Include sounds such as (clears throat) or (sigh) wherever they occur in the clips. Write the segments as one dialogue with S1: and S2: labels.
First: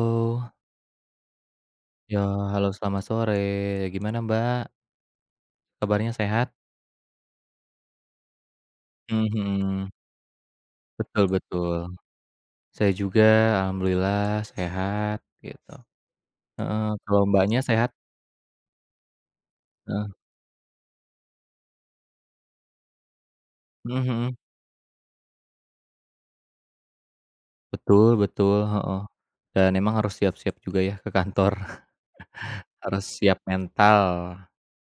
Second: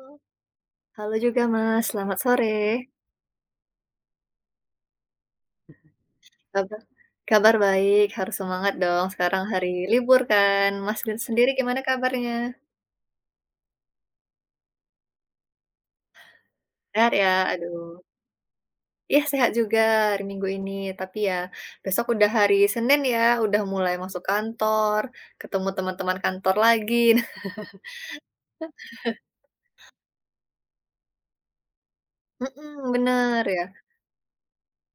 S1: Oh,
S2: Halo juga Mas, selamat
S1: ya
S2: sore.
S1: halo selamat sore, gimana Mbak, kabarnya sehat?
S2: Kabar kabar baik, harus semangat dong
S1: Mhm
S2: sekarang hari
S1: mhm,
S2: libur kan. Mas dan
S1: betul
S2: sendiri gimana
S1: betul,
S2: kabarnya?
S1: saya juga alhamdulillah sehat gitu, heeh,
S2: Sehat
S1: kalau
S2: ya?
S1: Mbaknya sehat?
S2: Aduh. Iya sehat juga
S1: Heeh,
S2: hari Minggu ini, tapi ya besok udah hari Senin ya, udah mulai
S1: mhm
S2: masuk
S1: mhm,
S2: kantor, ketemu teman-teman kantor lagi. (laughs)
S1: betul betul, heeh, dan emang harus siap-siap juga ya ke kantor, (laughs)
S2: Mhm,
S1: harus siap
S2: bener ya.
S1: mental,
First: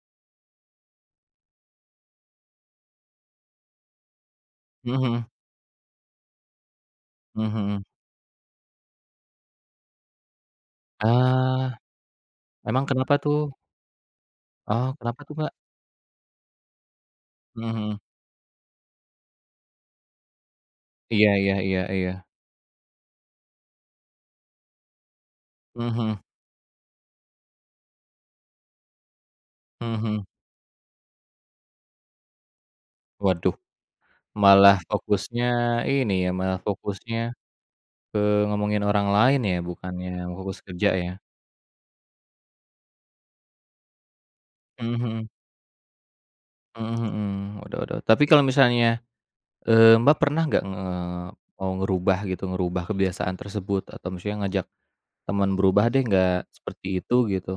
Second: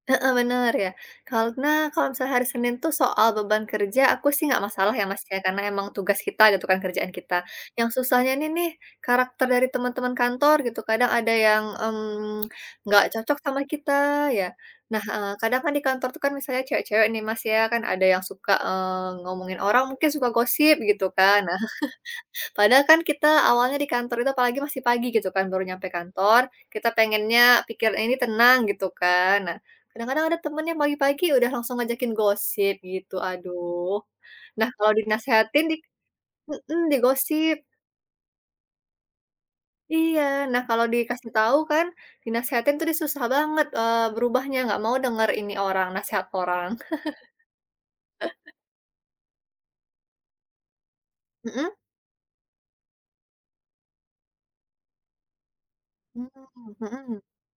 S2: Heeh, bener ya. Karena kalau misalnya hari Senin tuh soal beban kerja aku sih nggak masalah
S1: mhm
S2: ya, Mas,
S1: mhm,
S2: ya, karena emang tugas kita gitu kan, kerjaan kita.
S1: mhm mhm,
S2: Yang susahnya ini nih karakter dari teman-teman kantor gitu, kadang ada yang,
S1: ah, emang
S2: nggak
S1: kenapa
S2: cocok
S1: tuh?
S2: sama kita ya.
S1: Oh,
S2: Nah,
S1: kenapa tuh Mbak?
S2: kadang kan di kantor tuh kan misalnya cewek-cewek nih, Mas, ya,
S1: Mhm
S2: kan
S1: mhm,
S2: ada yang suka, ngomongin orang mungkin suka gosip gitu
S1: iya
S2: kan. Nah,
S1: iya iya iya,
S2: padahal kan kita awalnya di kantor itu apalagi masih pagi gitu kan, baru nyampe
S1: mhm mhm,
S2: kantor, kita pengennya pikiran ini tenang gitu kan. Nah,
S1: mhm mhm,
S2: kadang-kadang ada temen yang pagi-pagi udah langsung ngajakin gosip gitu,
S1: waduh.
S2: aduh. Nah,
S1: Malah
S2: kalau
S1: fokusnya
S2: dinasehatin di
S1: ini ya, malah
S2: mhm,
S1: fokusnya
S2: digosip.
S1: ke ngomongin orang lain ya, bukannya
S2: Iya,
S1: fokus
S2: nah kalau
S1: kerja ya?
S2: dikasih tahu kan, dinasehatin tuh dia susah banget, berubahnya, nggak
S1: Mhm
S2: mau denger
S1: mhm.
S2: ini orang, nasihat orang.
S1: Mhm mhm. Waduh waduh. Tapi kalau misalnya, Mbak pernah nggak mau
S2: Mhm.
S1: ngerubah gitu, ngerubah kebiasaan tersebut atau misalnya ngajak teman berubah deh
S2: Mmm,
S1: nggak seperti itu
S2: mhm.
S1: gitu,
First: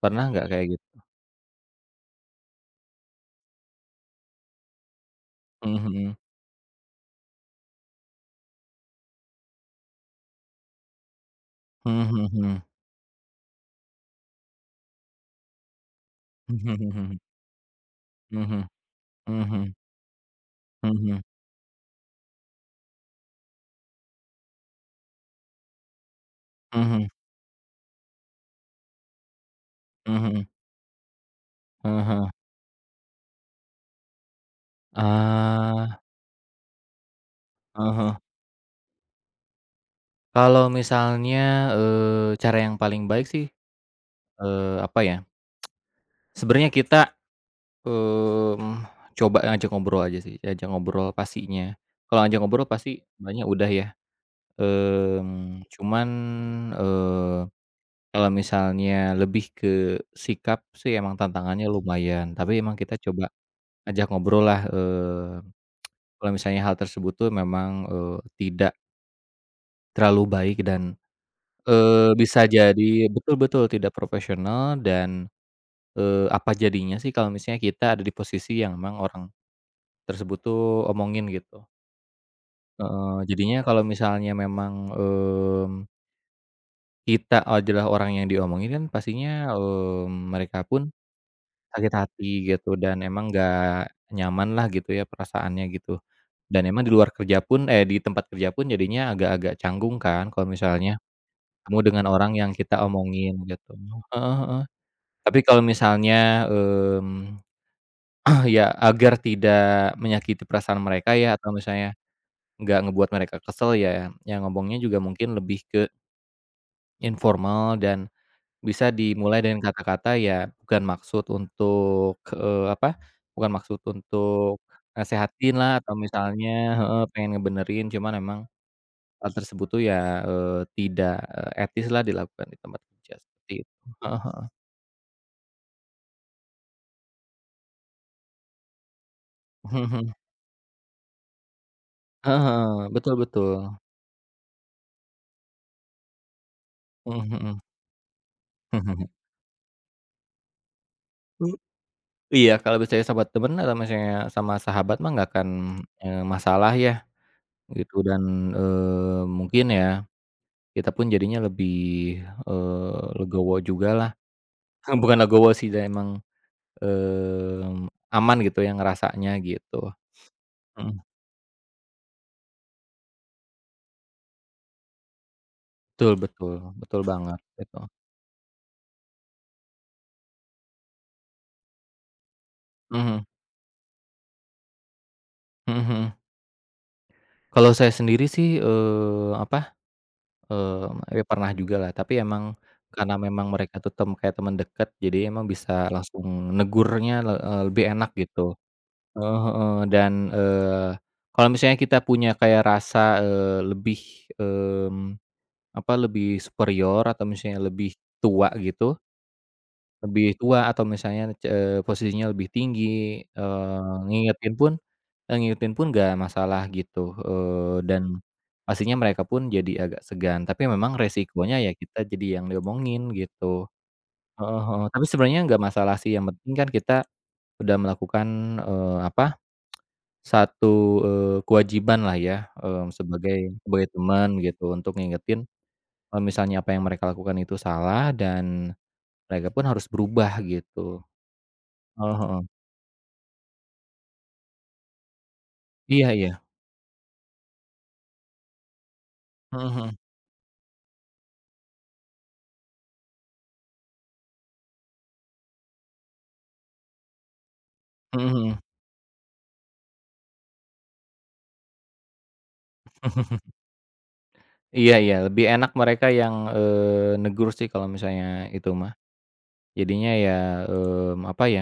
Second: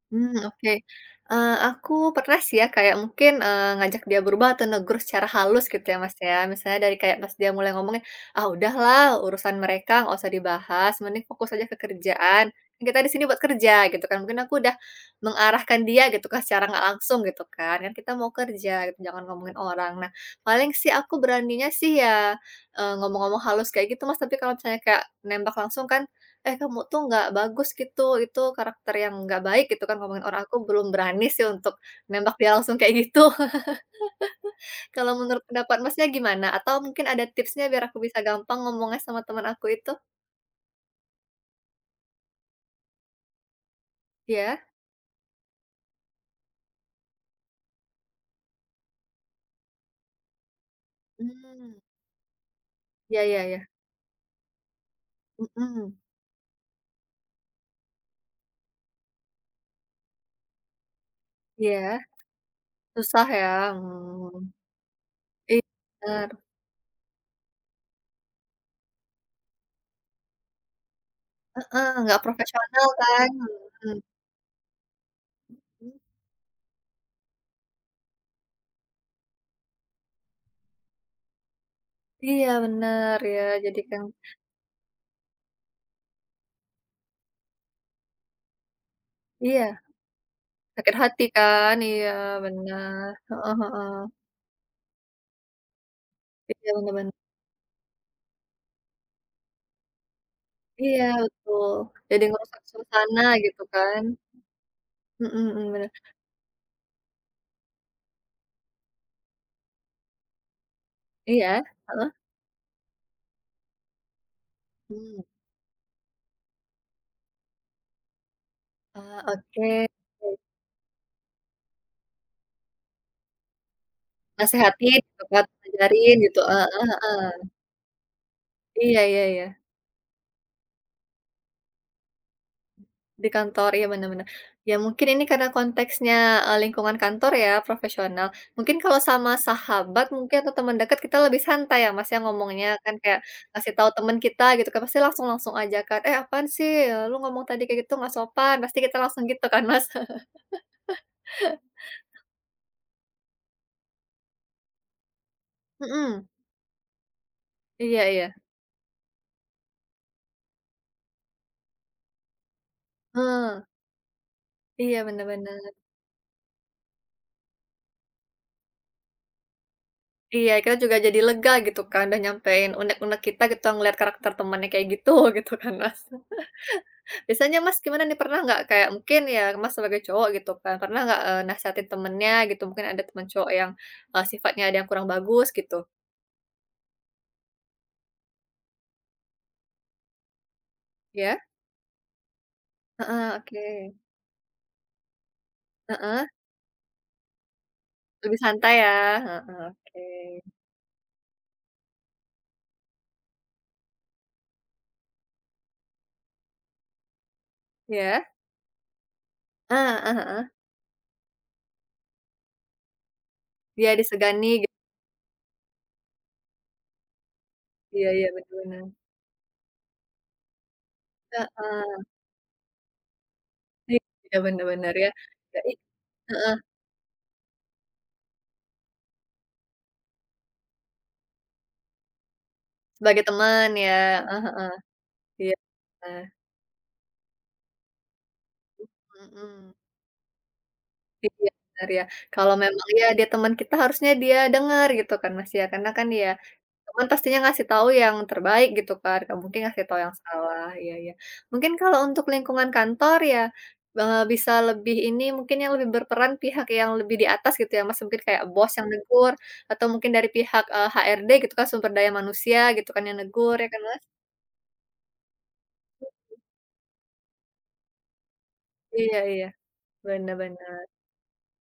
S1: pernah
S2: Mmm,
S1: nggak kayak
S2: oke.
S1: gitu?
S2: Aku pernah sih ya kayak mungkin, ngajak dia berubah atau negur secara halus gitu ya, Mas,
S1: Mhm
S2: ya. Misalnya dari kayak pas dia mulai ngomongnya, "Ah, udahlah urusan mereka nggak usah dibahas, mending fokus aja ke kerjaan,
S1: mhm.
S2: kan kita di sini buat kerja," gitu kan. Mungkin aku udah mengarahkan dia gitu kan secara
S1: Mhm
S2: nggak
S1: mhm mhm.
S2: langsung gitu kan, kan kita mau
S1: Mhm
S2: kerja gitu, jangan
S1: mhm
S2: ngomongin
S1: mhm.
S2: orang. Nah, paling sih
S1: Mhm
S2: aku
S1: mhm.
S2: beraninya sih ya, ngomong-ngomong halus kayak gitu, Mas, tapi kalau misalnya kayak nembak langsung kan eh, kamu
S1: Mhm
S2: tuh
S1: mhm.
S2: nggak bagus gitu, itu karakter yang nggak baik gitu kan
S1: Mhm mhm.
S2: ngomongin
S1: Mhm
S2: orang,
S1: mhm.
S2: aku belum berani sih untuk
S1: Heeh heeh.
S2: nembak dia langsung kayak gitu. (laughs) Kalau menurut pendapat
S1: Ah.
S2: Masnya gimana? Atau mungkin ada tipsnya biar aku bisa
S1: Heeh.
S2: gampang ngomongnya sama teman aku itu?
S1: Kalau misalnya, cara yang paling baik sih,
S2: Iya?
S1: apa ya, sebenarnya kita, mmm, coba ngajak ngobrol aja sih, ajak ngobrol pastinya. Kalau ajak ngobrol pasti
S2: Ya ya
S1: banyak
S2: ya iya,
S1: udah ya,
S2: mhm,
S1: cuman, eee, kalau misalnya lebih ke sikap sih emang tantangannya
S2: iya,
S1: lumayan, tapi emang kita
S2: susah
S1: coba
S2: ya,
S1: ajak ngobrol
S2: mmm,
S1: lah,
S2: iya bener,
S1: kalau misalnya hal tersebut tuh memang, tidak terlalu baik dan,
S2: heeh, nggak
S1: bisa
S2: profesional
S1: jadi
S2: kan,
S1: betul betul tidak
S2: mhm,
S1: profesional dan
S2: mmm,
S1: Apa jadinya sih kalau misalnya kita ada di posisi yang memang orang tersebut tuh omongin gitu.
S2: iya
S1: Heeh,
S2: benar ya,
S1: jadinya
S2: jadi
S1: kalau
S2: kan
S1: misalnya memang, kita adalah orang yang diomongin kan pastinya,
S2: iya,
S1: mereka pun
S2: sakit hati kan,
S1: sakit
S2: iya
S1: hati gitu dan
S2: benar
S1: emang
S2: heeh
S1: nggak
S2: heeh,
S1: nyaman lah gitu ya perasaannya gitu. Dan
S2: iya
S1: emang di
S2: benar
S1: luar
S2: bener.
S1: kerja pun eh, di tempat kerja pun jadinya agak-agak canggung kan kalau misalnya
S2: Iya betul,
S1: ketemu dengan
S2: jadi
S1: orang yang
S2: ngerusak
S1: kita
S2: suasana
S1: omongin
S2: gitu
S1: gitu.
S2: kan.
S1: Heeh heeh. Tapi
S2: Mhm
S1: kalau
S2: mhm, bener.
S1: misalnya, (clears throat) ya, agar tidak menyakiti perasaan mereka ya, atau
S2: Iya,
S1: misalnya
S2: heeh.
S1: nggak ngebuat mereka kesel ya, yang ngomongnya juga
S2: Mmm,
S1: mungkin lebih ke informal dan bisa dimulai dengan
S2: oke.
S1: kata-kata ya bukan maksud untuk, apa, bukan maksud untuk
S2: Nasehatin gitu kan,
S1: nasehatin lah atau
S2: ajarin gitu,
S1: misalnya
S2: heeh
S1: heeh,
S2: heeh.
S1: pengen ngebenerin, cuman memang
S2: Iya iya
S1: hal
S2: iya,
S1: tersebut tuh ya, tidak, eh, etis lah dilakukan di tempat kerja
S2: di
S1: seperti
S2: kantor,
S1: itu.
S2: iya bener
S1: Heeh
S2: bener.
S1: heeh.
S2: Ya mungkin ini karena konteksnya, lingkungan kantor ya, profesional. Mungkin kalau sama sahabat
S1: (laughs)
S2: mungkin atau teman dekat kita lebih santai ya Mas ya ngomongnya
S1: Heeh.
S2: kan
S1: Betul
S2: kayak ngasih
S1: betul.
S2: tahu teman kita gitu kan, pasti langsung langsung aja kan, "Eh apaan sih, lu ngomong
S1: Mhm
S2: tadi kayak gitu nggak sopan." Pasti kita
S1: mhm.
S2: langsung
S1: (laughs)
S2: gitu kan Mas. (laughs)
S1: Iya, kalau misalnya sama temen atau misalnya sama sahabat mah nggak akan,
S2: Mhm.
S1: masalah ya gitu
S2: Iya
S1: dan,
S2: iya,
S1: mungkin ya kita pun jadinya lebih,
S2: heeh,
S1: legowo jugalah. (laughs)
S2: iya
S1: Bukan
S2: bener
S1: legowo sih
S2: bener.
S1: dan emang, mmm, aman gitu ya ngerasanya gitu.
S2: Iya, kita juga
S1: Mhm,
S2: jadi lega gitu kan, udah nyampein unek-unek kita gitu, ngeliat karakter temannya kayak gitu, (laughs) gitu kan, Mas.
S1: betul betul, betul banget
S2: Biasanya Mas
S1: gitu.
S2: gimana nih, pernah nggak kayak mungkin ya Mas sebagai cowok gitu kan, pernah nggak, nasehatin temennya gitu, mungkin ada
S1: Mhm,
S2: teman cowok yang, sifatnya ada yang kurang bagus
S1: mhm
S2: gitu?
S1: mhm. Kalau saya sendiri sih, apa ya
S2: Ya?
S1: pernah jugalah, tapi emang karena
S2: Heeh,
S1: memang
S2: oke.
S1: mereka tuh kayak teman dekat, jadi emang bisa
S2: Heeh,
S1: langsung negurnya lebih enak
S2: lebih
S1: gitu.
S2: santai ya?
S1: Heeh
S2: Heeh,
S1: heeh,
S2: oke.
S1: dan, kalau misalnya kita punya kayak rasa, lebih, mmm, apa, lebih superior atau misalnya lebih
S2: Ya.
S1: tua gitu,
S2: Heeh heeh
S1: lebih
S2: heeh.
S1: tua atau misalnya, posisinya lebih tinggi,
S2: Dia disegani
S1: ngingetin
S2: gitu,
S1: pun ngikutin pun nggak masalah gitu,
S2: iya
S1: dan
S2: iya, bener bener.
S1: pastinya mereka pun jadi agak segan, tapi memang resikonya ya kita
S2: Heeh.
S1: jadi yang diomongin gitu.
S2: Iya,
S1: Heeh
S2: bener
S1: heeh,
S2: bener
S1: tapi
S2: ya.
S1: sebenarnya nggak
S2: Jadi
S1: masalah sih, yang penting
S2: heeh.
S1: kan kita udah melakukan, apa, satu, kewajiban lah ya,
S2: Sebagai
S1: sebagai
S2: teman
S1: sebagai
S2: ya,
S1: teman
S2: heeh heeh,
S1: gitu untuk ngingetin
S2: iya,
S1: kalau
S2: nah.
S1: misalnya apa yang mereka lakukan itu salah dan mereka pun
S2: Mhm.
S1: harus berubah gitu.
S2: Iya, benar ya,
S1: Heeh heeh.
S2: kalau memang ya dia teman kita harusnya dia dengar gitu kan Mas ya, karena kan
S1: Iya
S2: ya,
S1: iya.
S2: teman pastinya ngasih tahu yang terbaik gitu kan, nggak mungkin
S1: Mhm
S2: ngasih tahu
S1: mhm.
S2: yang salah, iya iya. Mungkin kalau untuk lingkungan kantor ya, bisa lebih ini, mungkin yang lebih berperan pihak yang lebih di atas gitu ya Mas, mungkin
S1: Mhm
S2: kayak
S1: mhm.
S2: bos yang negur, atau mungkin dari pihak, HRD gitu kan, sumber daya manusia gitu kan yang negur ya kan Mas?
S1: Iya iya, lebih enak mereka yang, negur sih kalau misalnya itu mah.
S2: Iya iya,
S1: Jadinya ya,
S2: bener bener.
S1: apa ya,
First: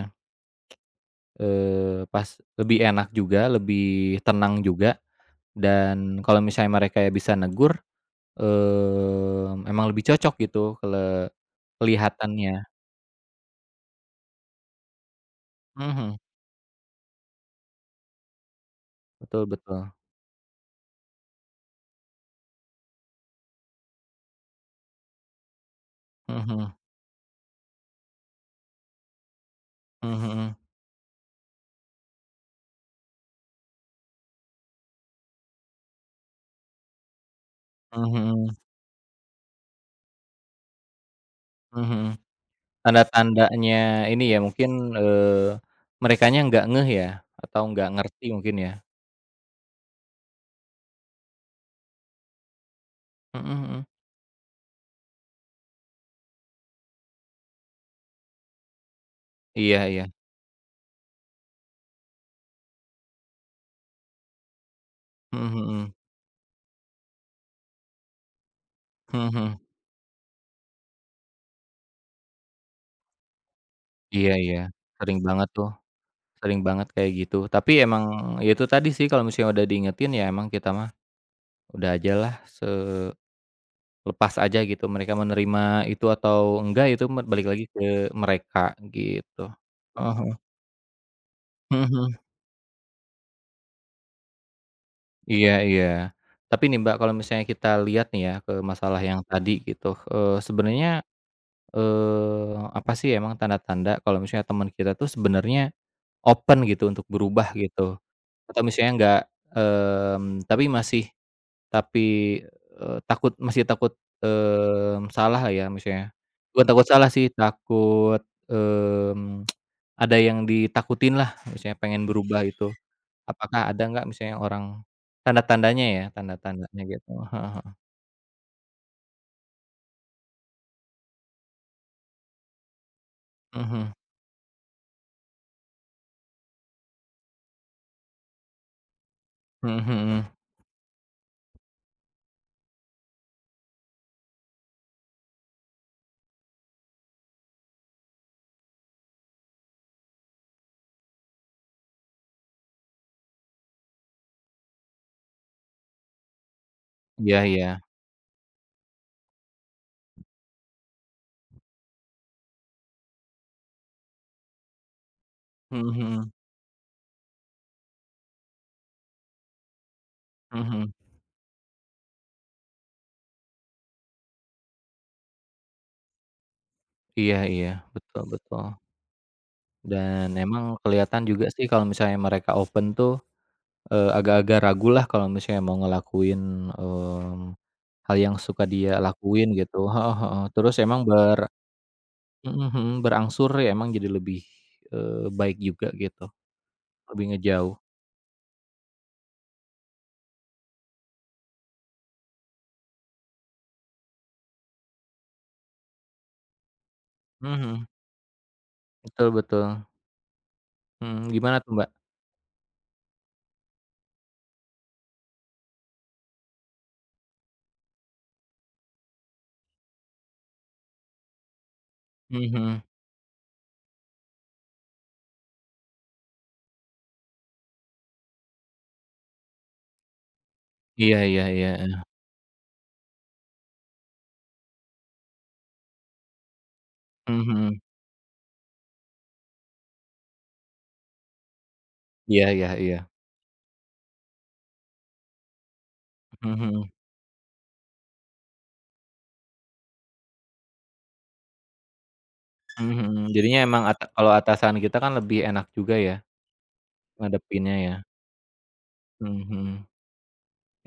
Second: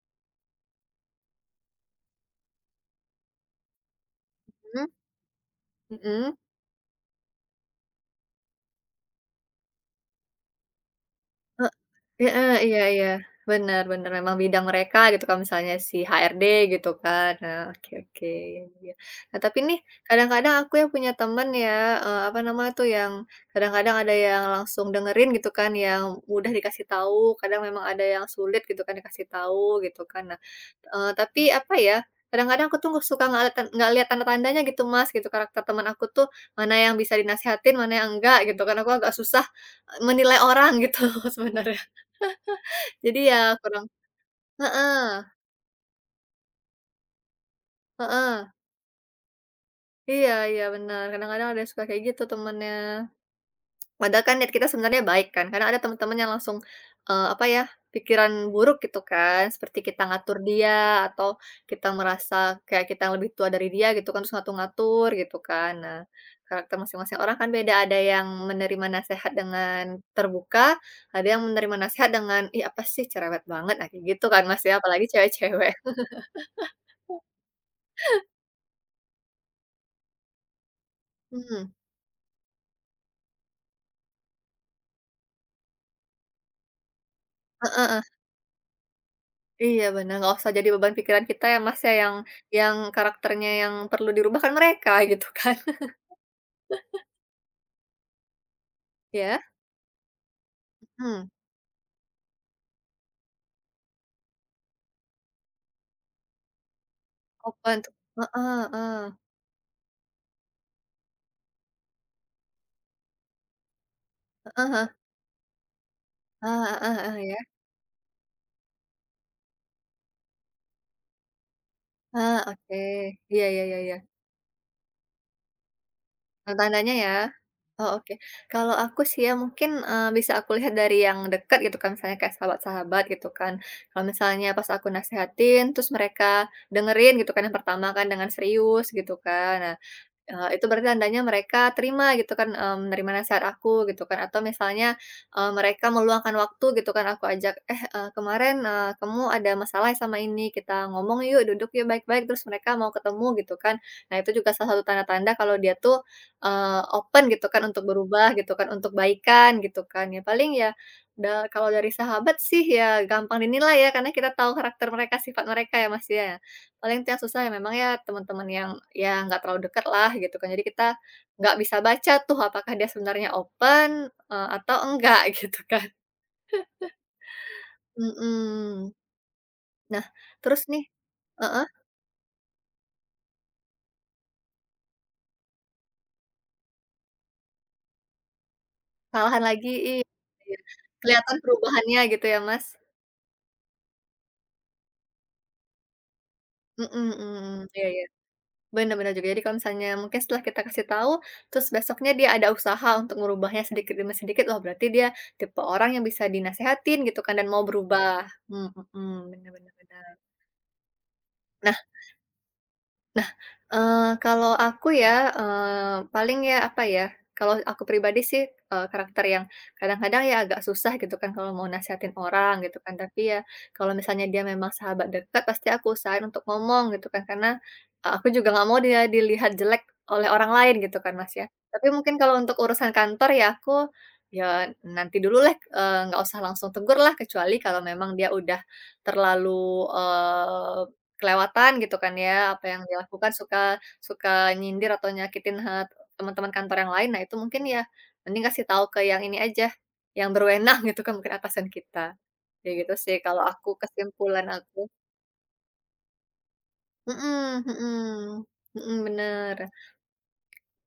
S1: pas lebih enak juga, lebih tenang
S2: Mhm?
S1: juga,
S2: Mhm?
S1: dan
S2: Heeh.
S1: kalau misalnya mereka ya bisa negur, emang lebih cocok gitu
S2: Heeh,
S1: kelihatannya.
S2: iya iya. Bener bener, memang bidang mereka gitu kan, misalnya si
S1: Mhm,
S2: HRD gitu kan. Nah, oke oke, iya iya. Nah,
S1: betul
S2: tapi nih
S1: betul.
S2: kadang-kadang aku ya punya temen ya, apa namanya tuh, yang kadang-kadang ada yang langsung dengerin gitu kan, yang mudah
S1: Mhm,
S2: dikasih tahu, kadang memang ada yang sulit gitu kan dikasih tahu gitu kan.
S1: mhm
S2: Nah,
S1: mhm,
S2: tapi apa ya, kadang-kadang aku tuh suka nggak lihat tanda-tandanya gitu, Mas, gitu. Karakter teman aku tuh mana yang bisa dinasihatin, mana yang
S1: mhm
S2: enggak
S1: mhm,
S2: gitu kan. Aku agak susah menilai orang gitu (laughs) sebenarnya.
S1: mhm mhm.
S2: Jadi ya kurang
S1: Tanda-tandanya ini ya mungkin,
S2: heeh
S1: eee, merekanya nggak ngeh ya, atau nggak ngerti
S2: heeh,
S1: mungkin ya.
S2: iya iya bener, kadang-kadang ada suka kayak gitu temennya.
S1: Mhm mhm.
S2: Padahal kan niat kita sebenarnya baik kan, kadang ada temen-temen yang langsung, apa ya, pikiran buruk gitu kan, seperti
S1: Iya
S2: kita
S1: iya.
S2: ngatur dia atau kita merasa kayak kita yang lebih tua dari dia gitu kan, terus ngatur-ngatur gitu
S1: Mhm
S2: kan.
S1: mhm.
S2: Nah, karakter masing-masing orang kan beda, ada yang menerima
S1: Mhm
S2: nasehat
S1: mhm.
S2: dengan terbuka, ada yang menerima nasehat dengan, "Ih apa sih cerewet banget," nah kayak gitu
S1: Iya
S2: kan
S1: iya,
S2: Mas ya, apalagi
S1: sering banget tuh,
S2: cewek-cewek.
S1: sering banget kayak gitu. Tapi emang ya itu tadi sih kalau misalnya udah diingetin ya emang kita mah
S2: Mhm,
S1: udah ajalah lepas aja gitu mereka menerima itu atau enggak itu balik lagi ke
S2: heeh.
S1: mereka gitu.
S2: Iya benar, nggak
S1: Heeh.
S2: usah jadi beban pikiran kita ya, Mas,
S1: Mhm
S2: ya,
S1: mhm.
S2: yang karakternya yang perlu dirubah kan mereka gitu
S1: Iya
S2: kan.
S1: iya.
S2: (laughs)
S1: Tapi nih Mbak kalau misalnya kita lihat nih ya ke masalah yang
S2: Ya,
S1: tadi gitu, sebenarnya,
S2: mhm,
S1: apa sih emang tanda-tanda kalau misalnya teman kita tuh sebenarnya open gitu untuk berubah
S2: open tuh
S1: gitu, atau
S2: heeh
S1: misalnya
S2: heeh,
S1: nggak, tapi masih tapi, takut masih takut,
S2: heeh heeh,
S1: salah lah ya misalnya, bukan
S2: ah
S1: takut
S2: ah
S1: salah
S2: heeh,
S1: sih,
S2: ya,
S1: takut, mmm, ada yang ditakutin lah misalnya pengen
S2: ah
S1: berubah itu,
S2: oke. Iya
S1: apakah
S2: iya iya
S1: ada
S2: iya,
S1: nggak misalnya orang tanda-tandanya ya,
S2: tanda
S1: tanda-tandanya gitu?
S2: ya.
S1: Heeh heeh.
S2: Oh, oke. Kalau aku sih ya mungkin, bisa aku lihat dari yang dekat gitu kan, misalnya kayak sahabat-sahabat gitu kan.
S1: Mhm,
S2: Kalau misalnya pas aku nasehatin terus mereka dengerin gitu kan yang pertama kan dengan serius gitu kan. Nah,
S1: mhm mhm.
S2: Itu berarti tandanya mereka terima gitu kan, menerima nasihat aku gitu kan atau misalnya, mereka meluangkan waktu gitu kan aku ajak, "Eh, kemarin, kamu ada masalah sama ini, kita ngomong yuk, duduk yuk baik-baik," terus mereka mau ketemu gitu kan. Nah itu juga salah satu tanda-tanda kalau dia tuh, open
S1: Iya
S2: gitu kan
S1: iya.
S2: untuk berubah gitu kan, untuk baikan gitu kan. Ya paling ya da kalau dari sahabat sih ya gampang dinilai ya karena kita tahu karakter mereka, sifat mereka
S1: Mhm
S2: ya, Mas,
S1: mhm,
S2: ya. Paling tuh yang susah ya memang ya teman-teman yang, ya nggak terlalu dekat lah gitu kan. Jadi
S1: mhm.
S2: kita
S1: Mhm.
S2: nggak bisa baca tuh apakah dia sebenarnya open, atau enggak (laughs) gitu kan.
S1: Iya iya, betul betul.
S2: Mhm. Nah
S1: Dan
S2: terus
S1: emang
S2: nih
S1: kelihatan juga
S2: heeh,
S1: sih kalau misalnya mereka open tuh, agak-agak ragu lah kalau misalnya mau ngelakuin, mmm, hal yang suka dia
S2: salahan
S1: lakuin
S2: lagi
S1: gitu
S2: iya
S1: heeh heeh,
S2: iya.
S1: terus emang
S2: Kelihatan perubahannya gitu ya Mas.
S1: mhm mhm, berangsur ya emang jadi lebih, baik juga gitu,
S2: Mhm
S1: lebih
S2: mhm,
S1: ngejauh.
S2: iya iya, benar-benar juga. Jadi kalau misalnya mungkin setelah kita kasih tahu, terus besoknya dia ada usaha untuk merubahnya sedikit demi sedikit, wah berarti dia tipe orang yang bisa dinasehatin gitu kan dan
S1: Mhm
S2: mau
S1: mhm,
S2: berubah. Mhm,
S1: betul
S2: bener
S1: betul,
S2: benar bener.
S1: mhm, gimana tuh, Mbak?
S2: Nah, kalau aku ya, paling ya, apa ya, kalau aku pribadi sih, karakter yang kadang-kadang ya agak susah gitu kan kalau mau nasehatin
S1: Mhm
S2: orang gitu
S1: mhm,
S2: kan, tapi ya kalau misalnya dia memang sahabat dekat pasti aku usahain untuk ngomong gitu kan, karena, aku juga nggak mau dia dilihat jelek oleh orang lain gitu kan,
S1: iya
S2: Mas,
S1: iya
S2: ya.
S1: iya,
S2: Tapi
S1: heeh,
S2: mungkin kalau untuk urusan kantor ya aku, ya nanti dululah, nggak usah langsung tegurlah,
S1: mhm
S2: kecuali kalau
S1: mhm,
S2: memang dia udah terlalu, eee, kelewatan gitu kan
S1: iya
S2: ya, apa
S1: iya
S2: yang
S1: iya,
S2: dia lakukan suka suka nyindir atau nyakitin, hat teman-teman kantor
S1: mhm
S2: yang lain. Nah itu mungkin ya mending kasih tahu ke yang ini aja, yang berwenang gitu kan mungkin atasan kita. Ya
S1: mhm,
S2: gitu
S1: mhm
S2: sih
S1: mhm,
S2: kalau
S1: jadinya
S2: aku
S1: emang kalau
S2: kesimpulan
S1: atasan
S2: aku.
S1: kita kan lebih enak juga ya
S2: Mhm
S1: ngadepinnya ya,
S2: mhm, mhm,
S1: mhm
S2: bener.
S1: mhm,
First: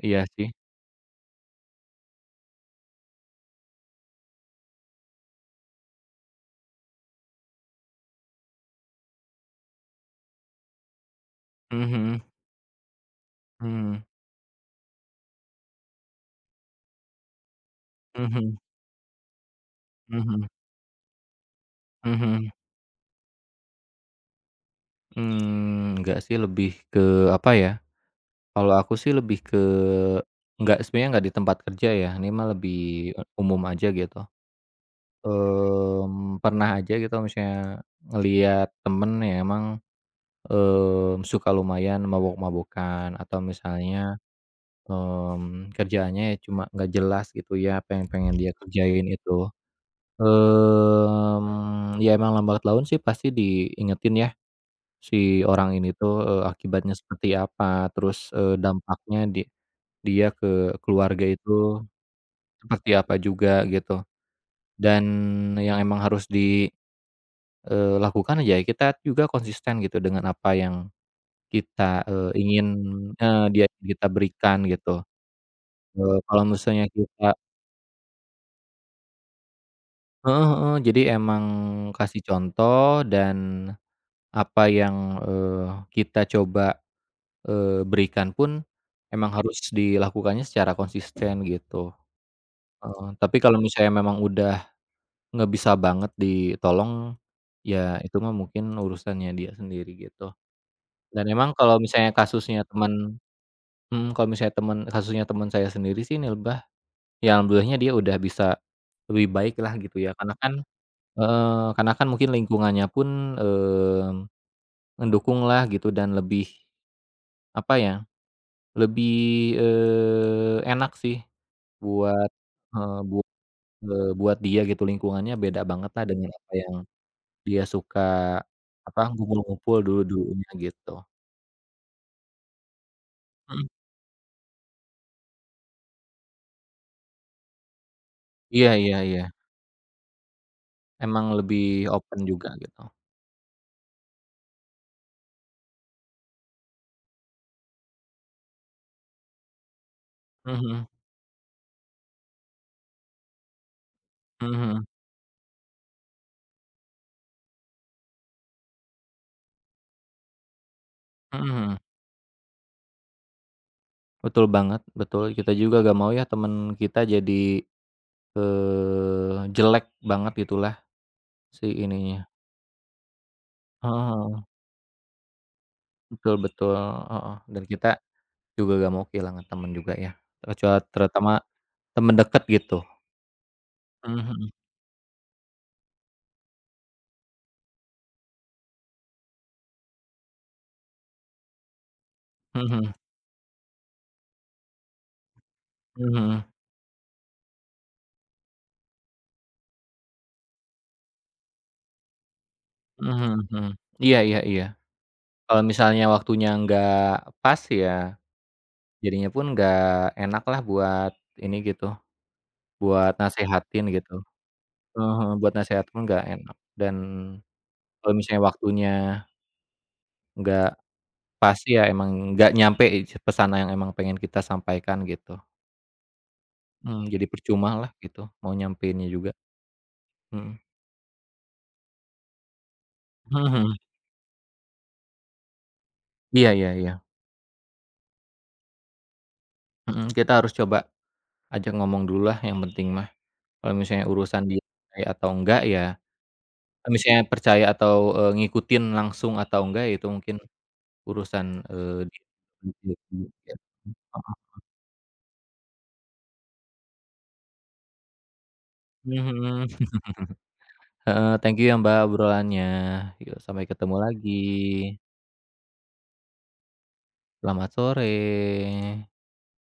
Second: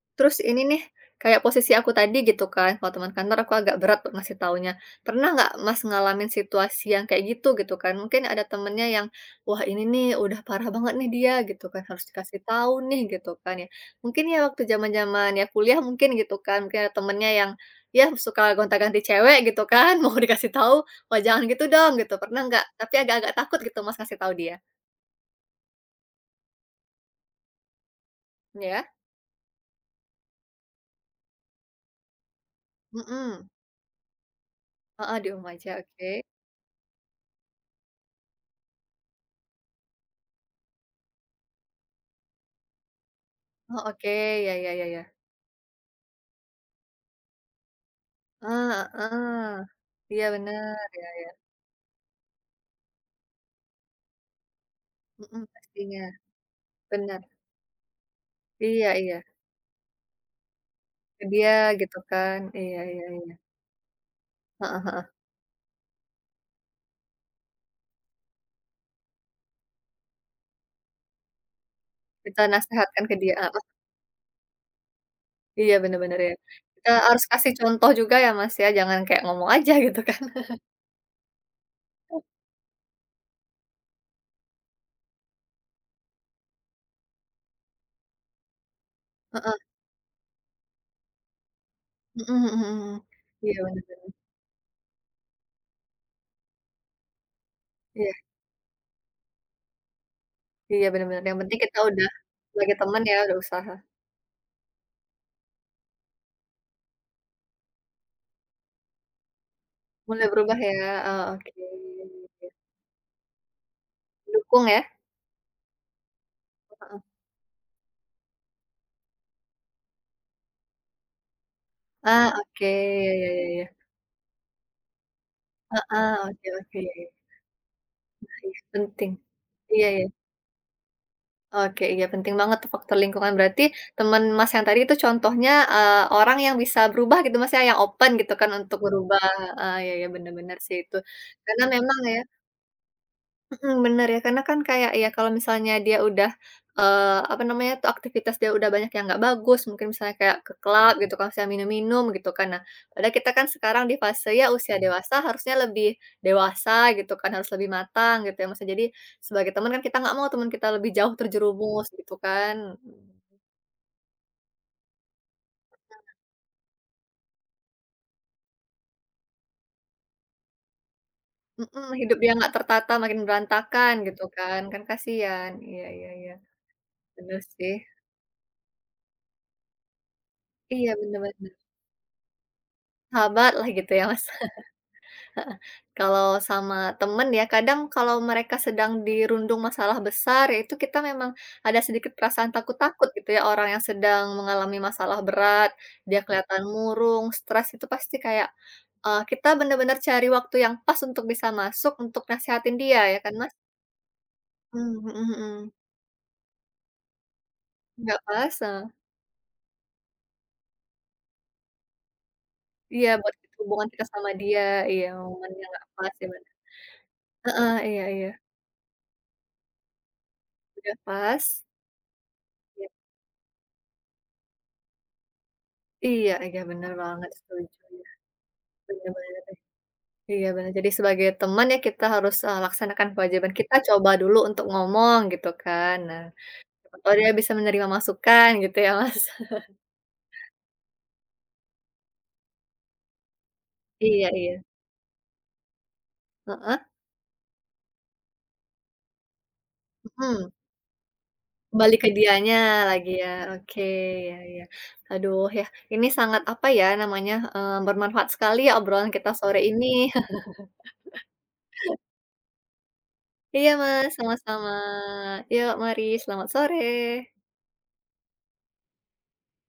S1: iya
S2: Terus
S1: sih.
S2: ini nih, kayak posisi aku tadi gitu kan, kalau teman kantor aku agak berat buat ngasih taunya. Pernah nggak Mas ngalamin situasi yang kayak gitu, gitu kan? Mungkin ada temennya yang, wah ini nih udah parah banget nih dia gitu kan, harus
S1: Mhm
S2: dikasih tahu nih gitu kan ya.
S1: mhm
S2: Mungkin ya waktu zaman-zaman ya kuliah mungkin gitu kan, mungkin ada temennya yang ya suka
S1: mhm
S2: gonta-ganti cewek gitu kan, (laughs) mau
S1: mhm
S2: dikasih tahu, wah jangan gitu dong gitu, pernah
S1: mhm,
S2: nggak? Tapi agak-agak takut gitu Mas ngasih tahu dia.
S1: enggak sih lebih ke apa ya, kalau
S2: Ya?
S1: aku sih lebih ke enggak sebenarnya enggak di tempat kerja ya, ini mah lebih eh,
S2: Mm-mm.
S1: umum aja gitu.
S2: Ah heeh, di rumah aja, oke.
S1: Pernah aja gitu misalnya ngelihat temen yang emang, suka lumayan mabok-mabokan atau
S2: Oh oke,
S1: misalnya,
S2: ya ya ya ya.
S1: kerjaannya ya cuma nggak jelas gitu ya apa yang pengen dia kerjain itu,
S2: Heeh. Iya bener, iya iya.
S1: ya emang lambat laun sih pasti diingetin ya si
S2: Mhm,
S1: orang ini
S2: pastinya.
S1: tuh, akibatnya
S2: Bener.
S1: seperti apa, terus,
S2: Iya
S1: dampaknya
S2: iya.
S1: di dia ke keluarga
S2: Ke dia
S1: itu
S2: gitu kan. Iya
S1: seperti
S2: iya
S1: apa
S2: iya.
S1: juga gitu.
S2: Heeh heeh.
S1: Dan yang emang harus di, lakukan aja kita juga konsisten gitu dengan apa yang kita,
S2: Kita
S1: ingin
S2: nasehatkan ke dia, heeh.
S1: dia kita berikan gitu.
S2: Iya bener
S1: Eee,
S2: bener ya.
S1: kalau misalnya
S2: Kita harus
S1: kita
S2: kasih contoh juga ya, Mas, ya, jangan kayak ngomong aja (laughs) gitu kan.
S1: heeh heeh, jadi emang kasih contoh dan apa yang, eee, kita coba berikan pun emang
S2: Heeh.
S1: harus dilakukannya secara konsisten gitu,
S2: Mhm mhm mhm.
S1: heeh, tapi kalau
S2: Iya
S1: misalnya
S2: bener.
S1: memang udah nggak bisa banget ditolong, ya
S2: Iya
S1: itu mah mungkin urusannya dia sendiri gitu.
S2: iya bener bener.
S1: Dan
S2: Yang
S1: emang
S2: penting kita
S1: kalau
S2: udah
S1: misalnya kasusnya
S2: sebagai teman ya,
S1: teman
S2: udah usaha.
S1: mhm, kalau misalnya teman kasusnya teman saya sendiri sih Nilbah, ya alhamdulillahnya dia udah bisa lebih baik lah gitu ya
S2: Mulai
S1: karena kan
S2: berubah ya, oke.
S1: heeh, karena kan mungkin lingkungannya pun, eee,
S2: Dukung ya?
S1: mendukung lah gitu dan lebih
S2: Heeh.
S1: apa ya, lebih, enak sih.
S2: Ah,
S1: Buat
S2: oke.
S1: eee,
S2: Iya iya
S1: buat
S2: iya iya.
S1: buat dia gitu lingkungannya beda banget lah
S2: Heeh,
S1: dengan
S2: oke
S1: apa yang
S2: oke.
S1: dia suka,
S2: Iya, iya,
S1: apa,
S2: penting.
S1: ngumpul-ngumpul
S2: Iya iya.
S1: dulu-dulunya gitu.
S2: Oke, iya penting banget tuh faktor lingkungan. Berarti
S1: Mhm,
S2: teman Mas yang tadi itu contohnya, orang yang bisa berubah gitu Mas ya, yang open gitu kan
S1: iya
S2: untuk
S1: iya
S2: berubah
S1: iya,
S2: heeh, ya iya benar bener sih itu.
S1: emang
S2: Karena
S1: lebih
S2: memang ya
S1: open juga gitu.
S2: mhm, bener ya, karena kan kayak ya kalau misalnya dia udah, apa namanya tuh, aktivitas dia udah banyak yang nggak bagus, mungkin misalnya kayak ke
S1: Mhm
S2: klub gitu, kalau misalnya minum-minum gitu kan. Nah, padahal kita kan sekarang di fase ya
S1: mhm
S2: usia
S1: mhm
S2: dewasa harusnya lebih dewasa gitu kan, harus lebih matang gitu ya, maksudnya jadi sebagai teman kan kita nggak mau teman kita lebih jauh
S1: mhm mhm.
S2: terjerumus gitu kan.
S1: Betul banget, betul, kita juga gak mau ya temen kita jadi, jelek banget gitulah si
S2: Mhm, hidup
S1: ininya.
S2: dia nggak tertata makin berantakan gitu
S1: Heeh,
S2: kan, kan kasihan. Iya iya iya,
S1: betul betul, heeh,
S2: bener
S1: dan
S2: sih.
S1: kita juga gak mau kehilangan temen juga ya,
S2: Iya, bener
S1: terutama
S2: bener.
S1: temen deket gitu.
S2: Sahabat lah gitu ya,
S1: Mhm
S2: Mas.
S1: mhm.
S2: Heeh. Kalau sama temen ya kadang kalau mereka sedang dirundung masalah besar ya itu kita memang ada sedikit perasaan
S1: Mhm
S2: takut-takut gitu ya, orang yang sedang mengalami masalah berat, dia
S1: mhm
S2: kelihatan murung, stres itu pasti kayak, kita bener-bener cari waktu yang pas untuk bisa masuk untuk nasehatin dia ya
S1: mhm
S2: kan, Mas?
S1: mhm. Iya iya iya.
S2: Mmm, mhm
S1: Kalau
S2: mhm.
S1: misalnya waktunya nggak pas ya,
S2: Nggak pas, heeh.
S1: jadinya pun nggak enak lah buat ini gitu,
S2: Iya
S1: buat
S2: buat
S1: nasehatin
S2: hubungan kita
S1: gitu.
S2: sama dia, iya
S1: Heeh, buat
S2: momennya nggak
S1: nasehat pun
S2: pas
S1: nggak
S2: ya bener.
S1: enak dan
S2: Ah iya
S1: kalau
S2: iya.
S1: misalnya waktunya nggak
S2: Udah pas.
S1: pas ya emang nggak nyampe
S2: Iya
S1: pesan yang emang pengen kita sampaikan gitu.
S2: iya iya bener
S1: Jadi
S2: banget,
S1: percuma
S2: setuju
S1: lah
S2: ya,
S1: gitu mau nyampeinnya
S2: bener
S1: juga.
S2: bener. Iya
S1: Mhm.
S2: benar jadi sebagai teman ya kita harus, laksanakan
S1: Mhm
S2: kewajiban
S1: mhm.
S2: kita, coba dulu untuk ngomong gitu kan. Nah,
S1: Iya iya iya.
S2: siapa tahu dia bisa menerima masukan gitu ya, Mas. (laughs)
S1: Mhm, kita harus coba ajak ngomong dulu lah yang penting mah. Kalau misalnya
S2: Iya
S1: urusan dia
S2: iya,
S1: percaya atau enggak ya
S2: heeh,
S1: kalau misalnya percaya atau, ngikutin langsung atau enggak ya itu mungkin
S2: mhm,
S1: urusan,
S2: kembali ke
S1: dia
S2: dianya
S1: sendiri
S2: lagi ya,
S1: gitu ya,
S2: oke,
S1: heeh,
S2: iya iya. Aduh ya, ini sangat apa ya namanya, bermanfaat sekali ya obrolan kita sore ini.
S1: mhm,
S2: (laughs)
S1: heeh, thank you ya Mbak obrolannya, yuk sampai
S2: Iya
S1: ketemu
S2: Mas,
S1: lagi,
S2: sama-sama. Yuk mari, selamat sore.
S1: selamat sore.